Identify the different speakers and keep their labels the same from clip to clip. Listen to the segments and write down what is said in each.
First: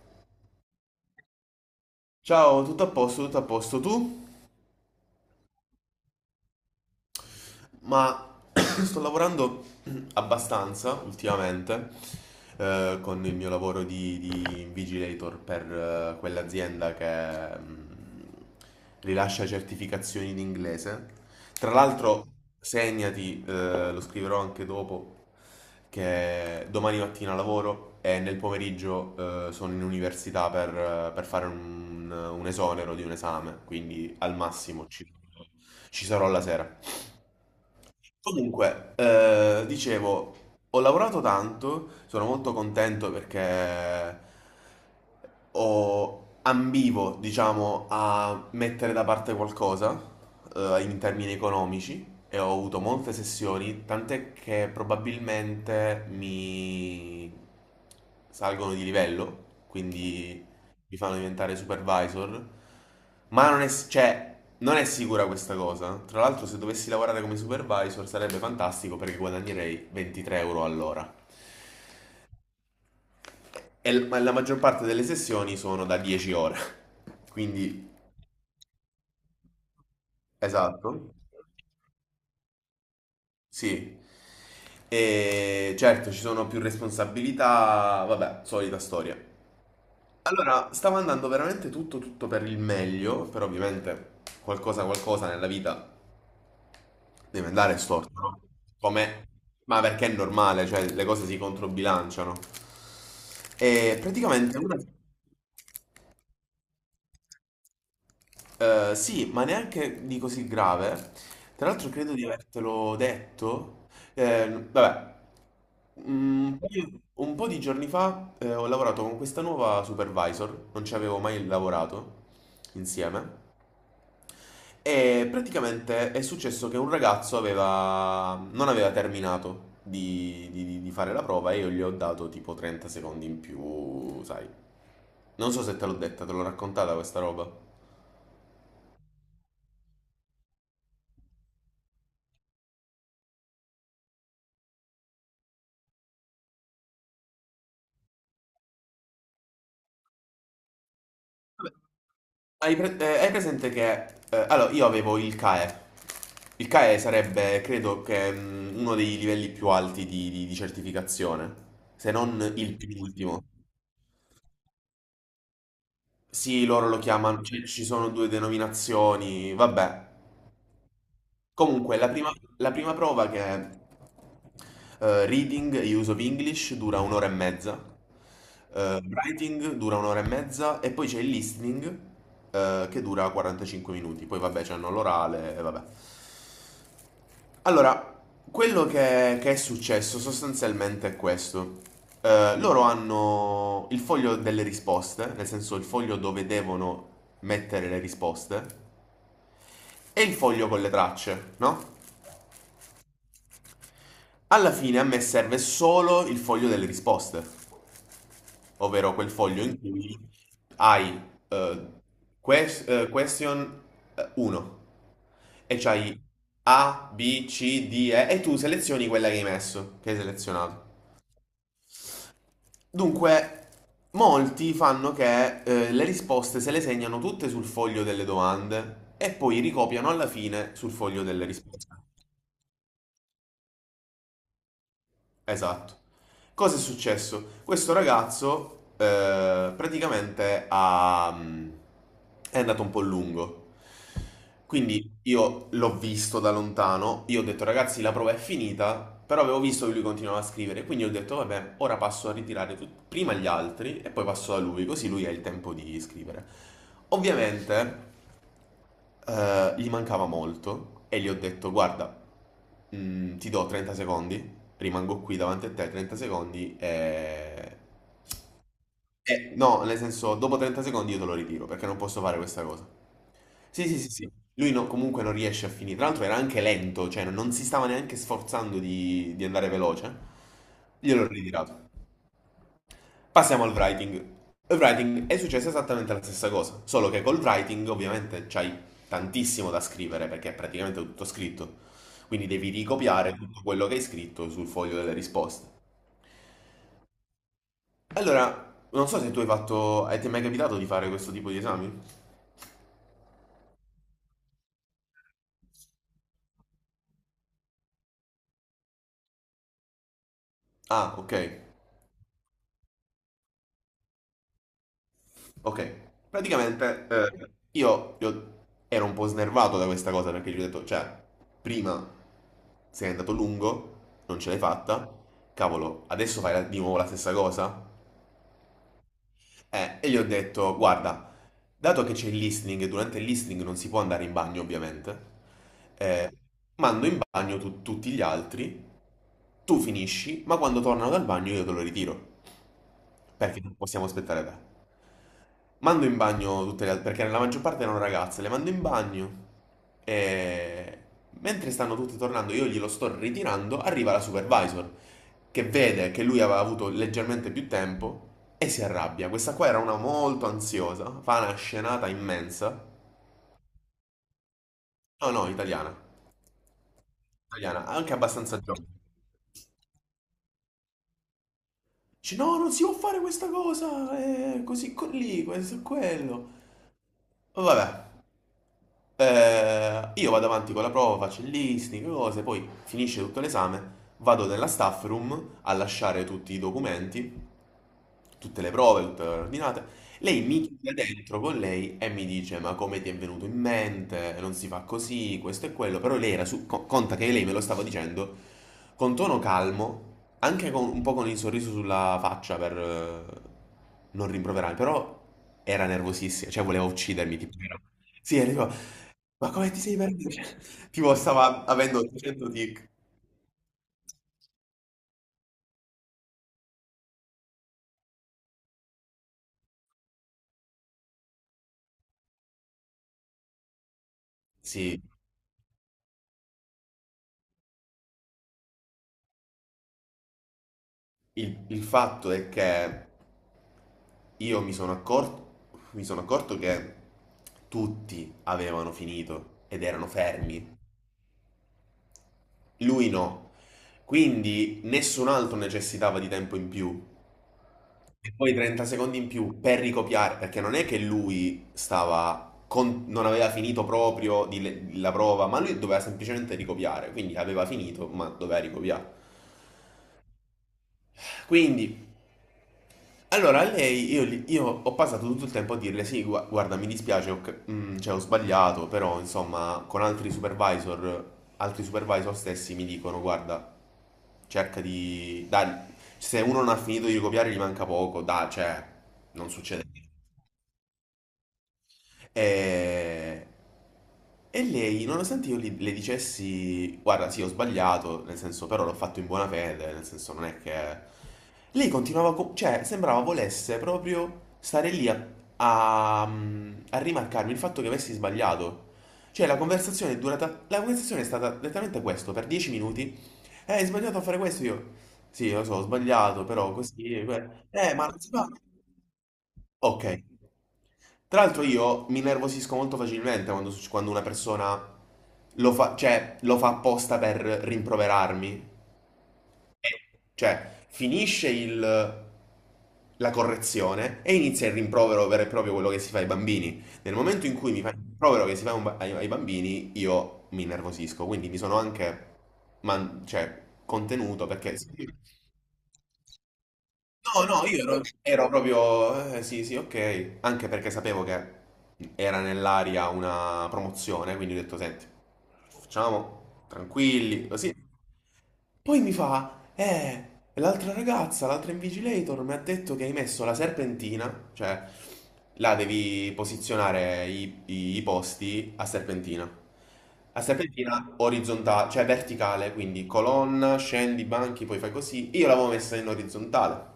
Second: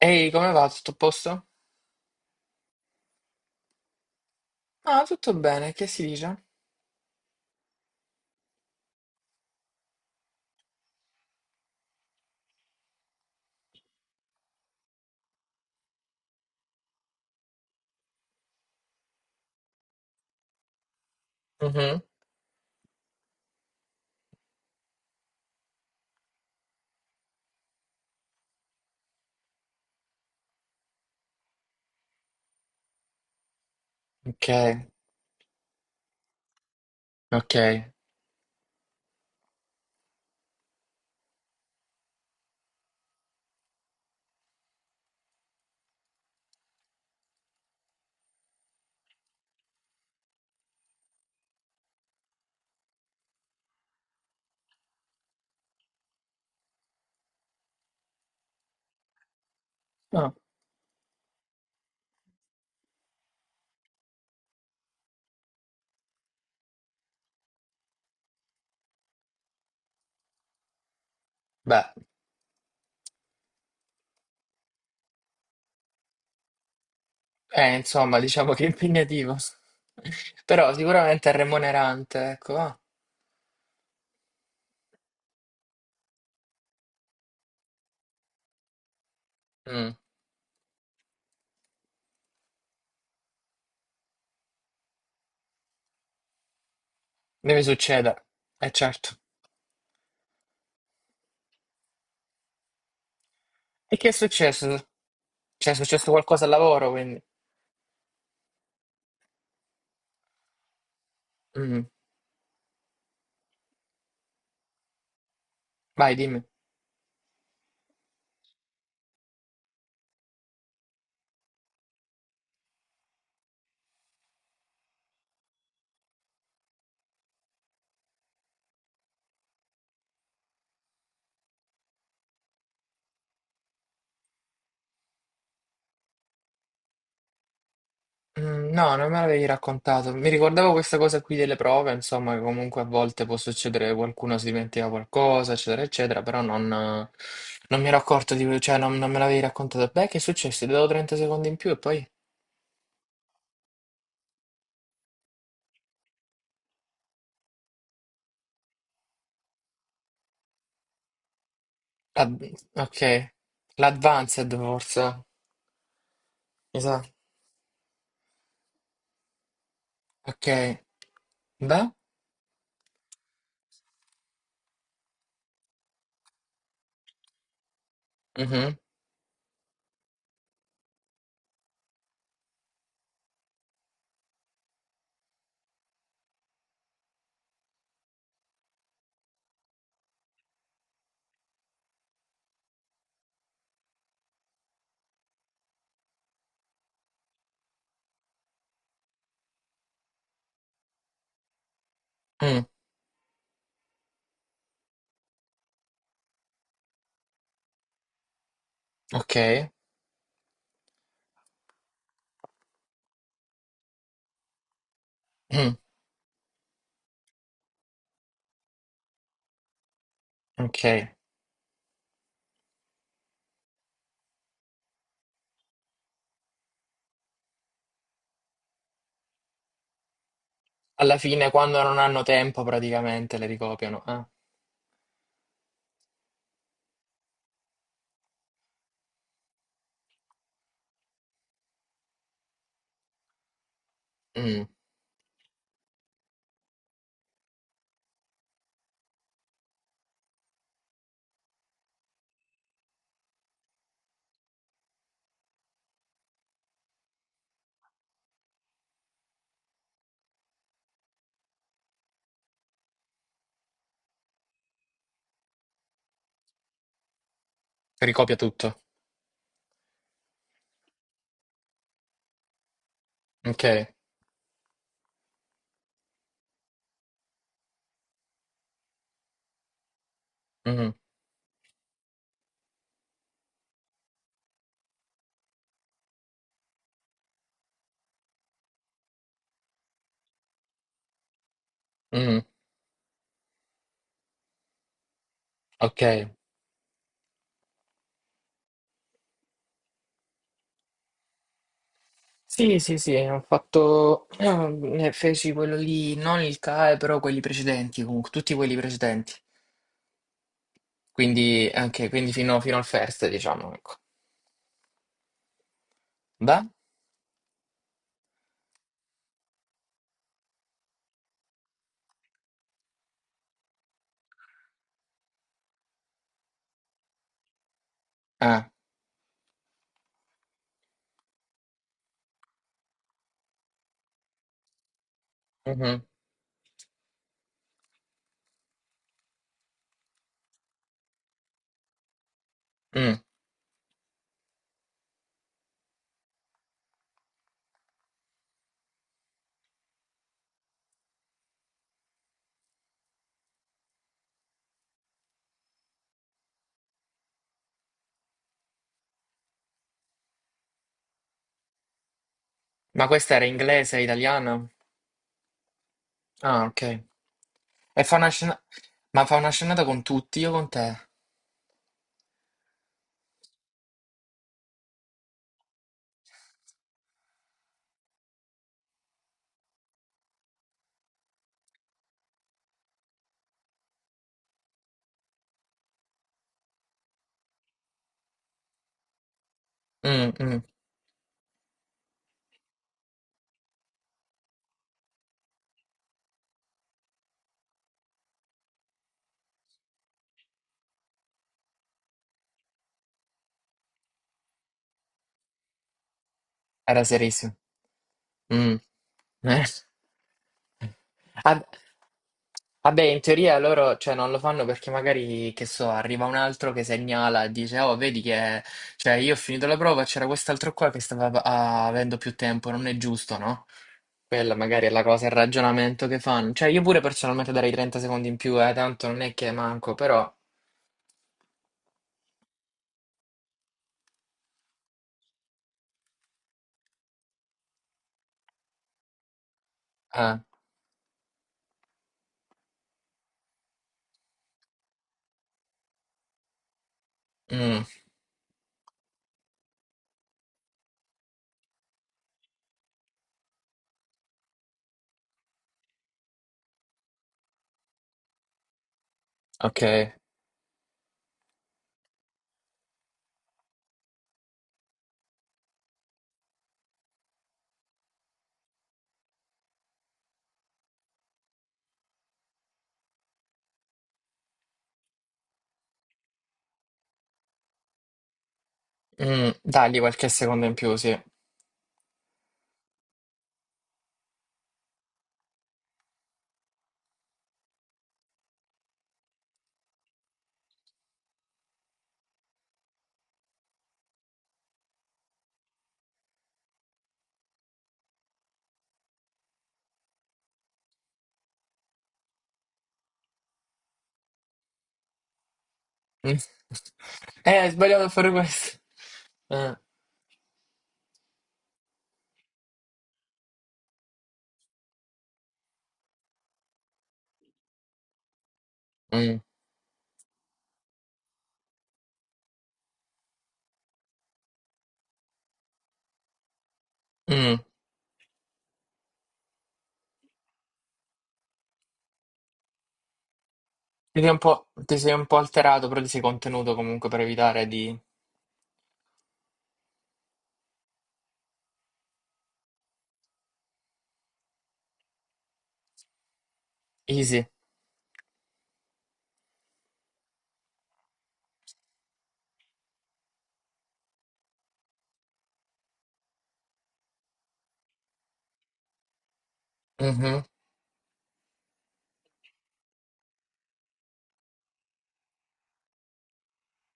Speaker 1: Ehi, come va? Tutto a posto?
Speaker 2: Ciao, tutto a posto, tutto a posto. Tu?
Speaker 1: Ah, tutto bene, che si dice?
Speaker 2: Ma sto lavorando abbastanza ultimamente con il mio lavoro di invigilator per quell'azienda che rilascia certificazioni in inglese. Tra
Speaker 1: Mhm.
Speaker 2: l'altro, segnati, lo scriverò anche dopo, che domani mattina lavoro e nel pomeriggio sono in università per fare un esonero di un esame, quindi al
Speaker 1: Ok,
Speaker 2: massimo ci sarò la sera.
Speaker 1: ok.
Speaker 2: Comunque, dicevo, ho lavorato tanto, sono molto contento perché ambivo, diciamo, a mettere da parte qualcosa, in termini economici e ho avuto molte sessioni, tant'è che probabilmente mi salgono di livello,
Speaker 1: Ah,
Speaker 2: quindi li fanno diventare supervisor, ma non è, cioè, non è sicura questa cosa. Tra l'altro, se dovessi lavorare come supervisor sarebbe fantastico perché guadagnerei 23 euro all'ora.
Speaker 1: beh,
Speaker 2: Ma la maggior parte delle sessioni sono da 10 ore. Quindi,
Speaker 1: insomma, diciamo che è impegnativo. Però
Speaker 2: esatto,
Speaker 1: sicuramente è remunerante, ecco. Ah.
Speaker 2: sì. E certo, ci sono più responsabilità, vabbè, solita storia.
Speaker 1: Mm.
Speaker 2: Allora, stava andando veramente tutto tutto per il meglio, però ovviamente qualcosa nella vita devi
Speaker 1: Deve
Speaker 2: andare storto,
Speaker 1: succedere,
Speaker 2: no?
Speaker 1: è certo.
Speaker 2: Come? Ma perché è normale, cioè le cose si controbilanciano.
Speaker 1: E
Speaker 2: E
Speaker 1: che è
Speaker 2: praticamente
Speaker 1: successo?
Speaker 2: una.
Speaker 1: Cioè, è successo qualcosa al lavoro, quindi.
Speaker 2: Sì, ma neanche di così grave. Tra
Speaker 1: Mm.
Speaker 2: l'altro credo di avertelo detto. Vabbè,
Speaker 1: Vai, dimmi.
Speaker 2: un po' di giorni fa ho lavorato con questa nuova supervisor, non ci avevo mai lavorato insieme. E praticamente è successo che un ragazzo non aveva terminato di fare la prova e io gli ho dato tipo 30 secondi in più, sai. Non so se te l'ho detta, te l'ho raccontata questa roba.
Speaker 1: Mm. No, non me l'avevi raccontato. Mi ricordavo questa cosa qui delle prove, insomma, che comunque a volte può succedere che qualcuno si dimentica qualcosa, eccetera, eccetera, però non mi ero accorto di, cioè non me l'avevi raccontato. Beh, che è successo? Ti do 30 secondi in più e poi...
Speaker 2: Hai presente che. Allora, io avevo il CAE. Il CAE sarebbe, credo che, uno dei livelli più alti di certificazione, se non il
Speaker 1: Ok,
Speaker 2: penultimo.
Speaker 1: l'advanced forse,
Speaker 2: Sì,
Speaker 1: mi
Speaker 2: loro lo
Speaker 1: sa.
Speaker 2: chiamano, ci sono due denominazioni, vabbè.
Speaker 1: Ok, beh,
Speaker 2: Comunque, la prima prova che è reading e use of English dura un'ora e mezza,
Speaker 1: mhm,
Speaker 2: writing dura un'ora e mezza e poi c'è il listening che dura 45 minuti. Poi vabbè, c'hanno l'orale e vabbè. Allora, quello che è successo sostanzialmente è questo. Loro hanno il foglio delle risposte, nel senso il foglio dove devono mettere le risposte, e il foglio con le tracce, no?
Speaker 1: mm,
Speaker 2: Alla fine a me serve solo il foglio delle risposte, ovvero quel
Speaker 1: ok,
Speaker 2: foglio in cui hai eh, question 1
Speaker 1: mm,
Speaker 2: e c'hai A, B, C, D, E e tu selezioni quella che hai messo, che hai
Speaker 1: ok.
Speaker 2: selezionato. Dunque, molti fanno che le risposte se le segnano tutte sul foglio delle domande e poi ricopiano alla fine sul
Speaker 1: Alla
Speaker 2: foglio delle
Speaker 1: fine, quando
Speaker 2: risposte.
Speaker 1: non hanno tempo, praticamente le ricopiano. Eh.
Speaker 2: Esatto. Cosa è successo? Questo ragazzo praticamente è andato un po' lungo.
Speaker 1: Mm.
Speaker 2: Quindi io l'ho visto da lontano, io ho detto ragazzi la prova è finita, però avevo visto che lui continuava a scrivere, quindi ho detto vabbè, ora passo a ritirare prima gli altri e poi passo da lui, così lui ha il tempo di scrivere. Ovviamente gli mancava molto e gli ho detto: Guarda, ti do 30 secondi, rimango qui davanti a te 30 secondi e.
Speaker 1: Ricopia tutto.
Speaker 2: No, nel senso, dopo 30 secondi io te lo ritiro perché non posso fare questa cosa.
Speaker 1: Ok.
Speaker 2: Sì, sì, sì, sì. Lui comunque non riesce a finire. Tra l'altro era anche lento, cioè non si stava neanche sforzando di andare veloce.
Speaker 1: Mhm.
Speaker 2: Gliel'ho ritirato. Passiamo al writing. Il writing è successa esattamente la stessa cosa, solo che col writing ovviamente c'hai tantissimo da scrivere perché è praticamente tutto scritto.
Speaker 1: Mhm.
Speaker 2: Quindi devi ricopiare tutto quello che hai scritto sul foglio delle risposte.
Speaker 1: Ok,
Speaker 2: Allora, non so se tu hai fatto... hai ti è mai capitato di fare questo tipo di esami?
Speaker 1: sì, sì, sì, ho fatto, feci quello lì, non il CAE, però quelli precedenti, comunque, tutti quelli precedenti,
Speaker 2: Ah, ok.
Speaker 1: quindi anche, quindi fino, fino al first, diciamo, ecco.
Speaker 2: Ok,
Speaker 1: Da?
Speaker 2: praticamente io ero un po' snervato da questa cosa perché gli ho detto, cioè, prima sei andato lungo, non ce l'hai fatta, cavolo, adesso fai di nuovo la stessa cosa?
Speaker 1: Ah,
Speaker 2: E gli ho detto, guarda, dato che c'è il listening, e durante il listening non si può andare in bagno ovviamente,
Speaker 1: mhm,
Speaker 2: eh, mando in bagno tutti gli altri, tu finisci, ma quando tornano dal bagno io te lo ritiro,
Speaker 1: mm.
Speaker 2: perché non possiamo aspettare te. Mando in bagno tutte le altre, perché la maggior parte erano ragazze, le mando in bagno e mentre stanno tutti tornando, io glielo sto ritirando, arriva la supervisor che vede che lui aveva avuto leggermente più tempo e si arrabbia. Questa qua era una molto ansiosa, fa una scenata immensa.
Speaker 1: Ma questa era inglese, italiana?
Speaker 2: No, no, italiana,
Speaker 1: Ah, ok.
Speaker 2: italiana,
Speaker 1: E
Speaker 2: anche
Speaker 1: fa una scena,
Speaker 2: abbastanza giovane.
Speaker 1: ma fa una scenata con tutti, io con te?
Speaker 2: Dice, no, non si può fare questa cosa, così, con lì, questo e quello. Vabbè. Io vado avanti con la prova, faccio il listening, cose, poi finisce tutto l'esame, vado nella staff room a lasciare tutti i documenti, tutte le prove, tutte le ordinate.
Speaker 1: Mm,
Speaker 2: Lei mi
Speaker 1: mm.
Speaker 2: chiude dentro con lei e mi dice: Ma come ti è venuto in mente? Non si fa così, questo e quello. Però lei era su. Conta che lei me lo stava dicendo con tono calmo, anche con un po' con il sorriso sulla faccia per non rimproverarmi. Però era nervosissima, cioè voleva
Speaker 1: Era
Speaker 2: uccidermi.
Speaker 1: serissimo.
Speaker 2: Tipo, sì, era tipo,
Speaker 1: Mm.
Speaker 2: ma
Speaker 1: Eh.
Speaker 2: come ti sei perduto? Cioè, tipo,
Speaker 1: Ah,
Speaker 2: stava avendo 800 tic.
Speaker 1: vabbè, in teoria loro, cioè, non lo fanno perché magari, che so, arriva un altro che segnala e dice, oh, vedi che, cioè, io ho finito la prova, c'era quest'altro qua che stava ah, avendo più tempo, non è giusto, no? Quella magari è
Speaker 2: Sì,
Speaker 1: la cosa, il ragionamento che fanno. Cioè, io pure personalmente darei 30 secondi in più, tanto non è che manco, però...
Speaker 2: il fatto è che io mi sono accorto che tutti avevano finito ed erano
Speaker 1: eh,
Speaker 2: fermi. Lui no. Quindi nessun altro necessitava di tempo in più.
Speaker 1: mm,
Speaker 2: E poi 30 secondi in più per ricopiare, perché non è che lui stava non aveva finito proprio di la prova, ma lui doveva semplicemente ricopiare, quindi aveva finito, ma doveva ricopiare.
Speaker 1: ok.
Speaker 2: Quindi. Allora, a lei io ho passato tutto il tempo a dirle: Sì, guarda, mi dispiace, cioè, ho sbagliato, però insomma, con altri supervisor stessi mi dicono: Guarda, cerca di. Dai, se uno non ha finito di copiare, gli manca poco, dai, cioè,
Speaker 1: Mm,
Speaker 2: non succede.
Speaker 1: dagli qualche secondo in più, sì.
Speaker 2: E, e lei, nonostante io le dicessi, guarda, sì, ho sbagliato, nel senso, però l'ho fatto in buona fede, nel senso, non è che. Lei continuava, cioè, sembrava volesse proprio stare lì a, a, rimarcarmi il fatto che avessi sbagliato. Cioè, la conversazione è durata. La conversazione è stata letteralmente questo, per 10 minuti. Hai sbagliato a fare questo? Io, sì, lo so, ho
Speaker 1: Mm.
Speaker 2: sbagliato, però così.
Speaker 1: Hai sbagliato
Speaker 2: Ma
Speaker 1: a
Speaker 2: non
Speaker 1: fare
Speaker 2: si fa.
Speaker 1: questo. Eh,
Speaker 2: Ok. Tra l'altro io mi nervosisco molto facilmente quando, quando una persona lo fa, cioè, lo fa apposta per rimproverarmi.
Speaker 1: mm,
Speaker 2: Cioè, finisce la correzione e inizia il rimprovero vero e proprio quello che si fa ai bambini. Nel momento in
Speaker 1: mm.
Speaker 2: cui mi fa il rimprovero che si fa ai bambini, io mi nervosisco. Quindi mi sono anche cioè,
Speaker 1: Ti sei
Speaker 2: contenuto perché.
Speaker 1: ti sei un po' alterato, però ti sei contenuto comunque per
Speaker 2: No, no,
Speaker 1: evitare
Speaker 2: io
Speaker 1: di...
Speaker 2: ero proprio. Sì, sì, ok. Anche perché sapevo che era nell'aria una promozione, quindi ho detto, senti, facciamo
Speaker 1: Easy.
Speaker 2: tranquilli, così. Poi mi fa, l'altra ragazza, l'altra invigilator mi ha detto che hai messo la serpentina, cioè là devi posizionare i posti a serpentina.
Speaker 1: Mhm.
Speaker 2: A serpentina orizzontale, cioè verticale, quindi colonna, scendi, banchi, poi fai così. Io l'avevo messa in orizzontale.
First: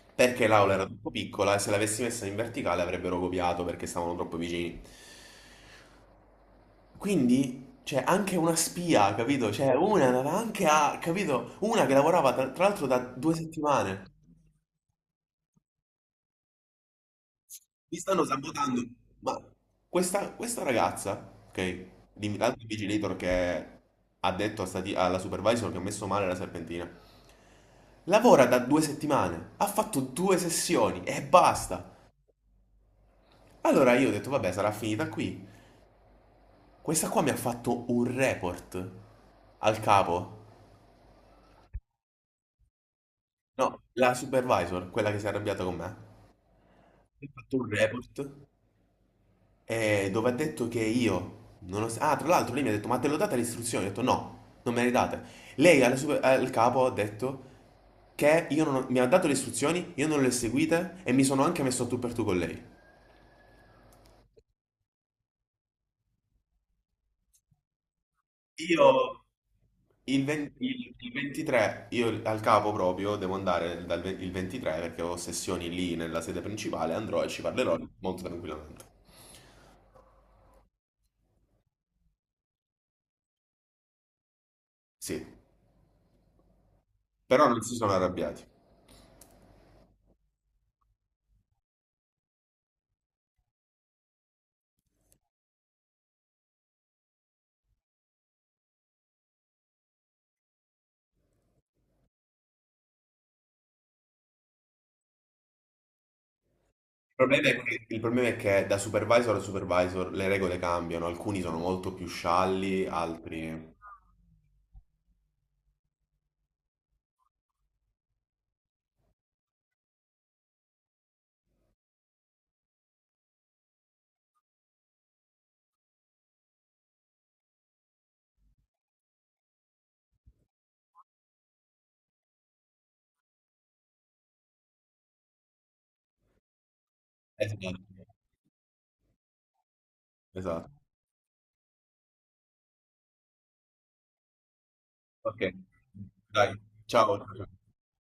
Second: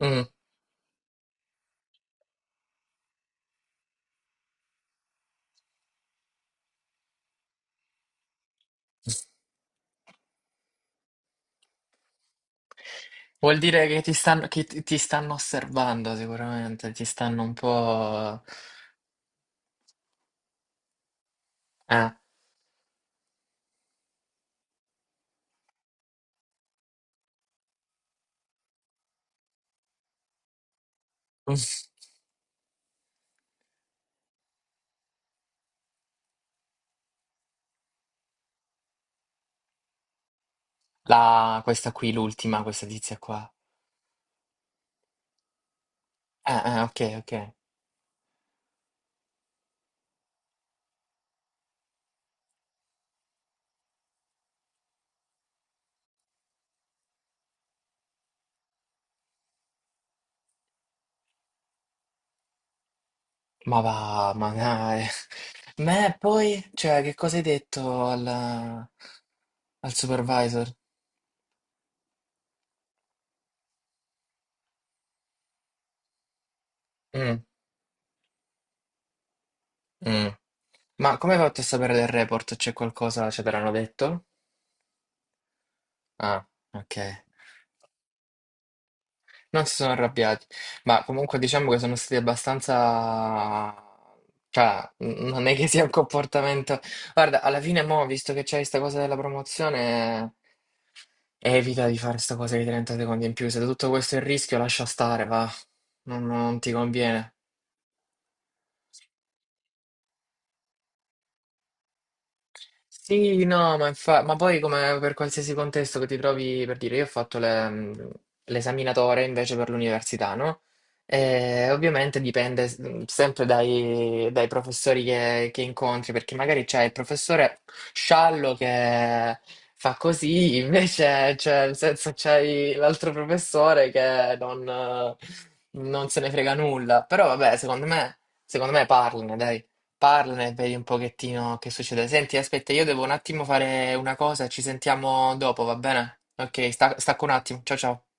Speaker 1: Mm.
Speaker 2: Perché l'aula era troppo piccola e se l'avessi messa in verticale avrebbero copiato perché stavano troppo vicini. Quindi c'è anche una spia, capito? Cioè, una andava anche a, capito? Una che lavorava tra l'altro da due
Speaker 1: Vuol dire che
Speaker 2: settimane.
Speaker 1: che ti stanno osservando sicuramente, ti stanno un
Speaker 2: Mi stanno
Speaker 1: po'...
Speaker 2: sabotando. Ma questa ragazza, ok?
Speaker 1: Eh.
Speaker 2: L'altro vigilator che ha detto a alla supervisor che ha messo male la serpentina. Lavora da 2 settimane, ha fatto due sessioni e basta. Allora io ho detto, vabbè, sarà finita qui. Questa qua mi ha fatto un report al capo.
Speaker 1: La, questa qui, l'ultima, questa tizia qua.
Speaker 2: No, la supervisor, quella che si è arrabbiata con me.
Speaker 1: Ok,
Speaker 2: Ha
Speaker 1: ok.
Speaker 2: fatto un report. Dove ha detto che io non ho. Ah, tra l'altro lei mi ha detto, ma te l'ho data le istruzioni? Ho detto no, non me le hai date. Lei al capo ha detto che io non ho- mi ha dato le istruzioni, io non le ho seguite e mi sono anche messo a tu per tu con lei.
Speaker 1: Ma va, ma dai. Ma e poi, cioè, che cosa hai detto
Speaker 2: Io,
Speaker 1: al
Speaker 2: Il, ven-
Speaker 1: supervisor?
Speaker 2: il 23, io al capo proprio devo andare il 23 perché ho sessioni lì nella sede principale, andrò e ci
Speaker 1: Mm,
Speaker 2: parlerò molto tranquillamente.
Speaker 1: mm. Ma come hai fatto a sapere del report? C'è qualcosa, ce te l'hanno detto?
Speaker 2: Sì,
Speaker 1: Ah, ok.
Speaker 2: però non si sono arrabbiati.
Speaker 1: Non si sono arrabbiati, ma comunque diciamo che sono stati abbastanza... Cioè, non è che sia un comportamento... Guarda, alla fine mo, visto che c'è questa cosa della promozione, evita di fare sta cosa di 30 secondi in più. Se tutto questo è il rischio, lascia stare, va. Non non ti
Speaker 2: Il
Speaker 1: conviene.
Speaker 2: problema è che il problema è che da supervisor a supervisor le regole cambiano, alcuni sono molto più scialli,
Speaker 1: Sì,
Speaker 2: altri.
Speaker 1: no, ma, ma poi come per qualsiasi contesto che ti trovi, per dire, io l'esaminatore invece per l'università, no? E ovviamente dipende sempre dai professori che incontri, perché magari c'è il professore sciallo che fa così, invece cioè, nel senso, c'hai l'altro professore che non, non se ne frega nulla. Però vabbè,
Speaker 2: Esatto,
Speaker 1: secondo me parlane, dai. Parlane e vedi
Speaker 2: esatto.
Speaker 1: un pochettino che succede. Senti, aspetta, io devo un attimo fare una cosa, ci sentiamo
Speaker 2: Ok,
Speaker 1: dopo, va bene?
Speaker 2: dai,
Speaker 1: Ok,
Speaker 2: ciao.
Speaker 1: stacco un attimo. Ciao ciao.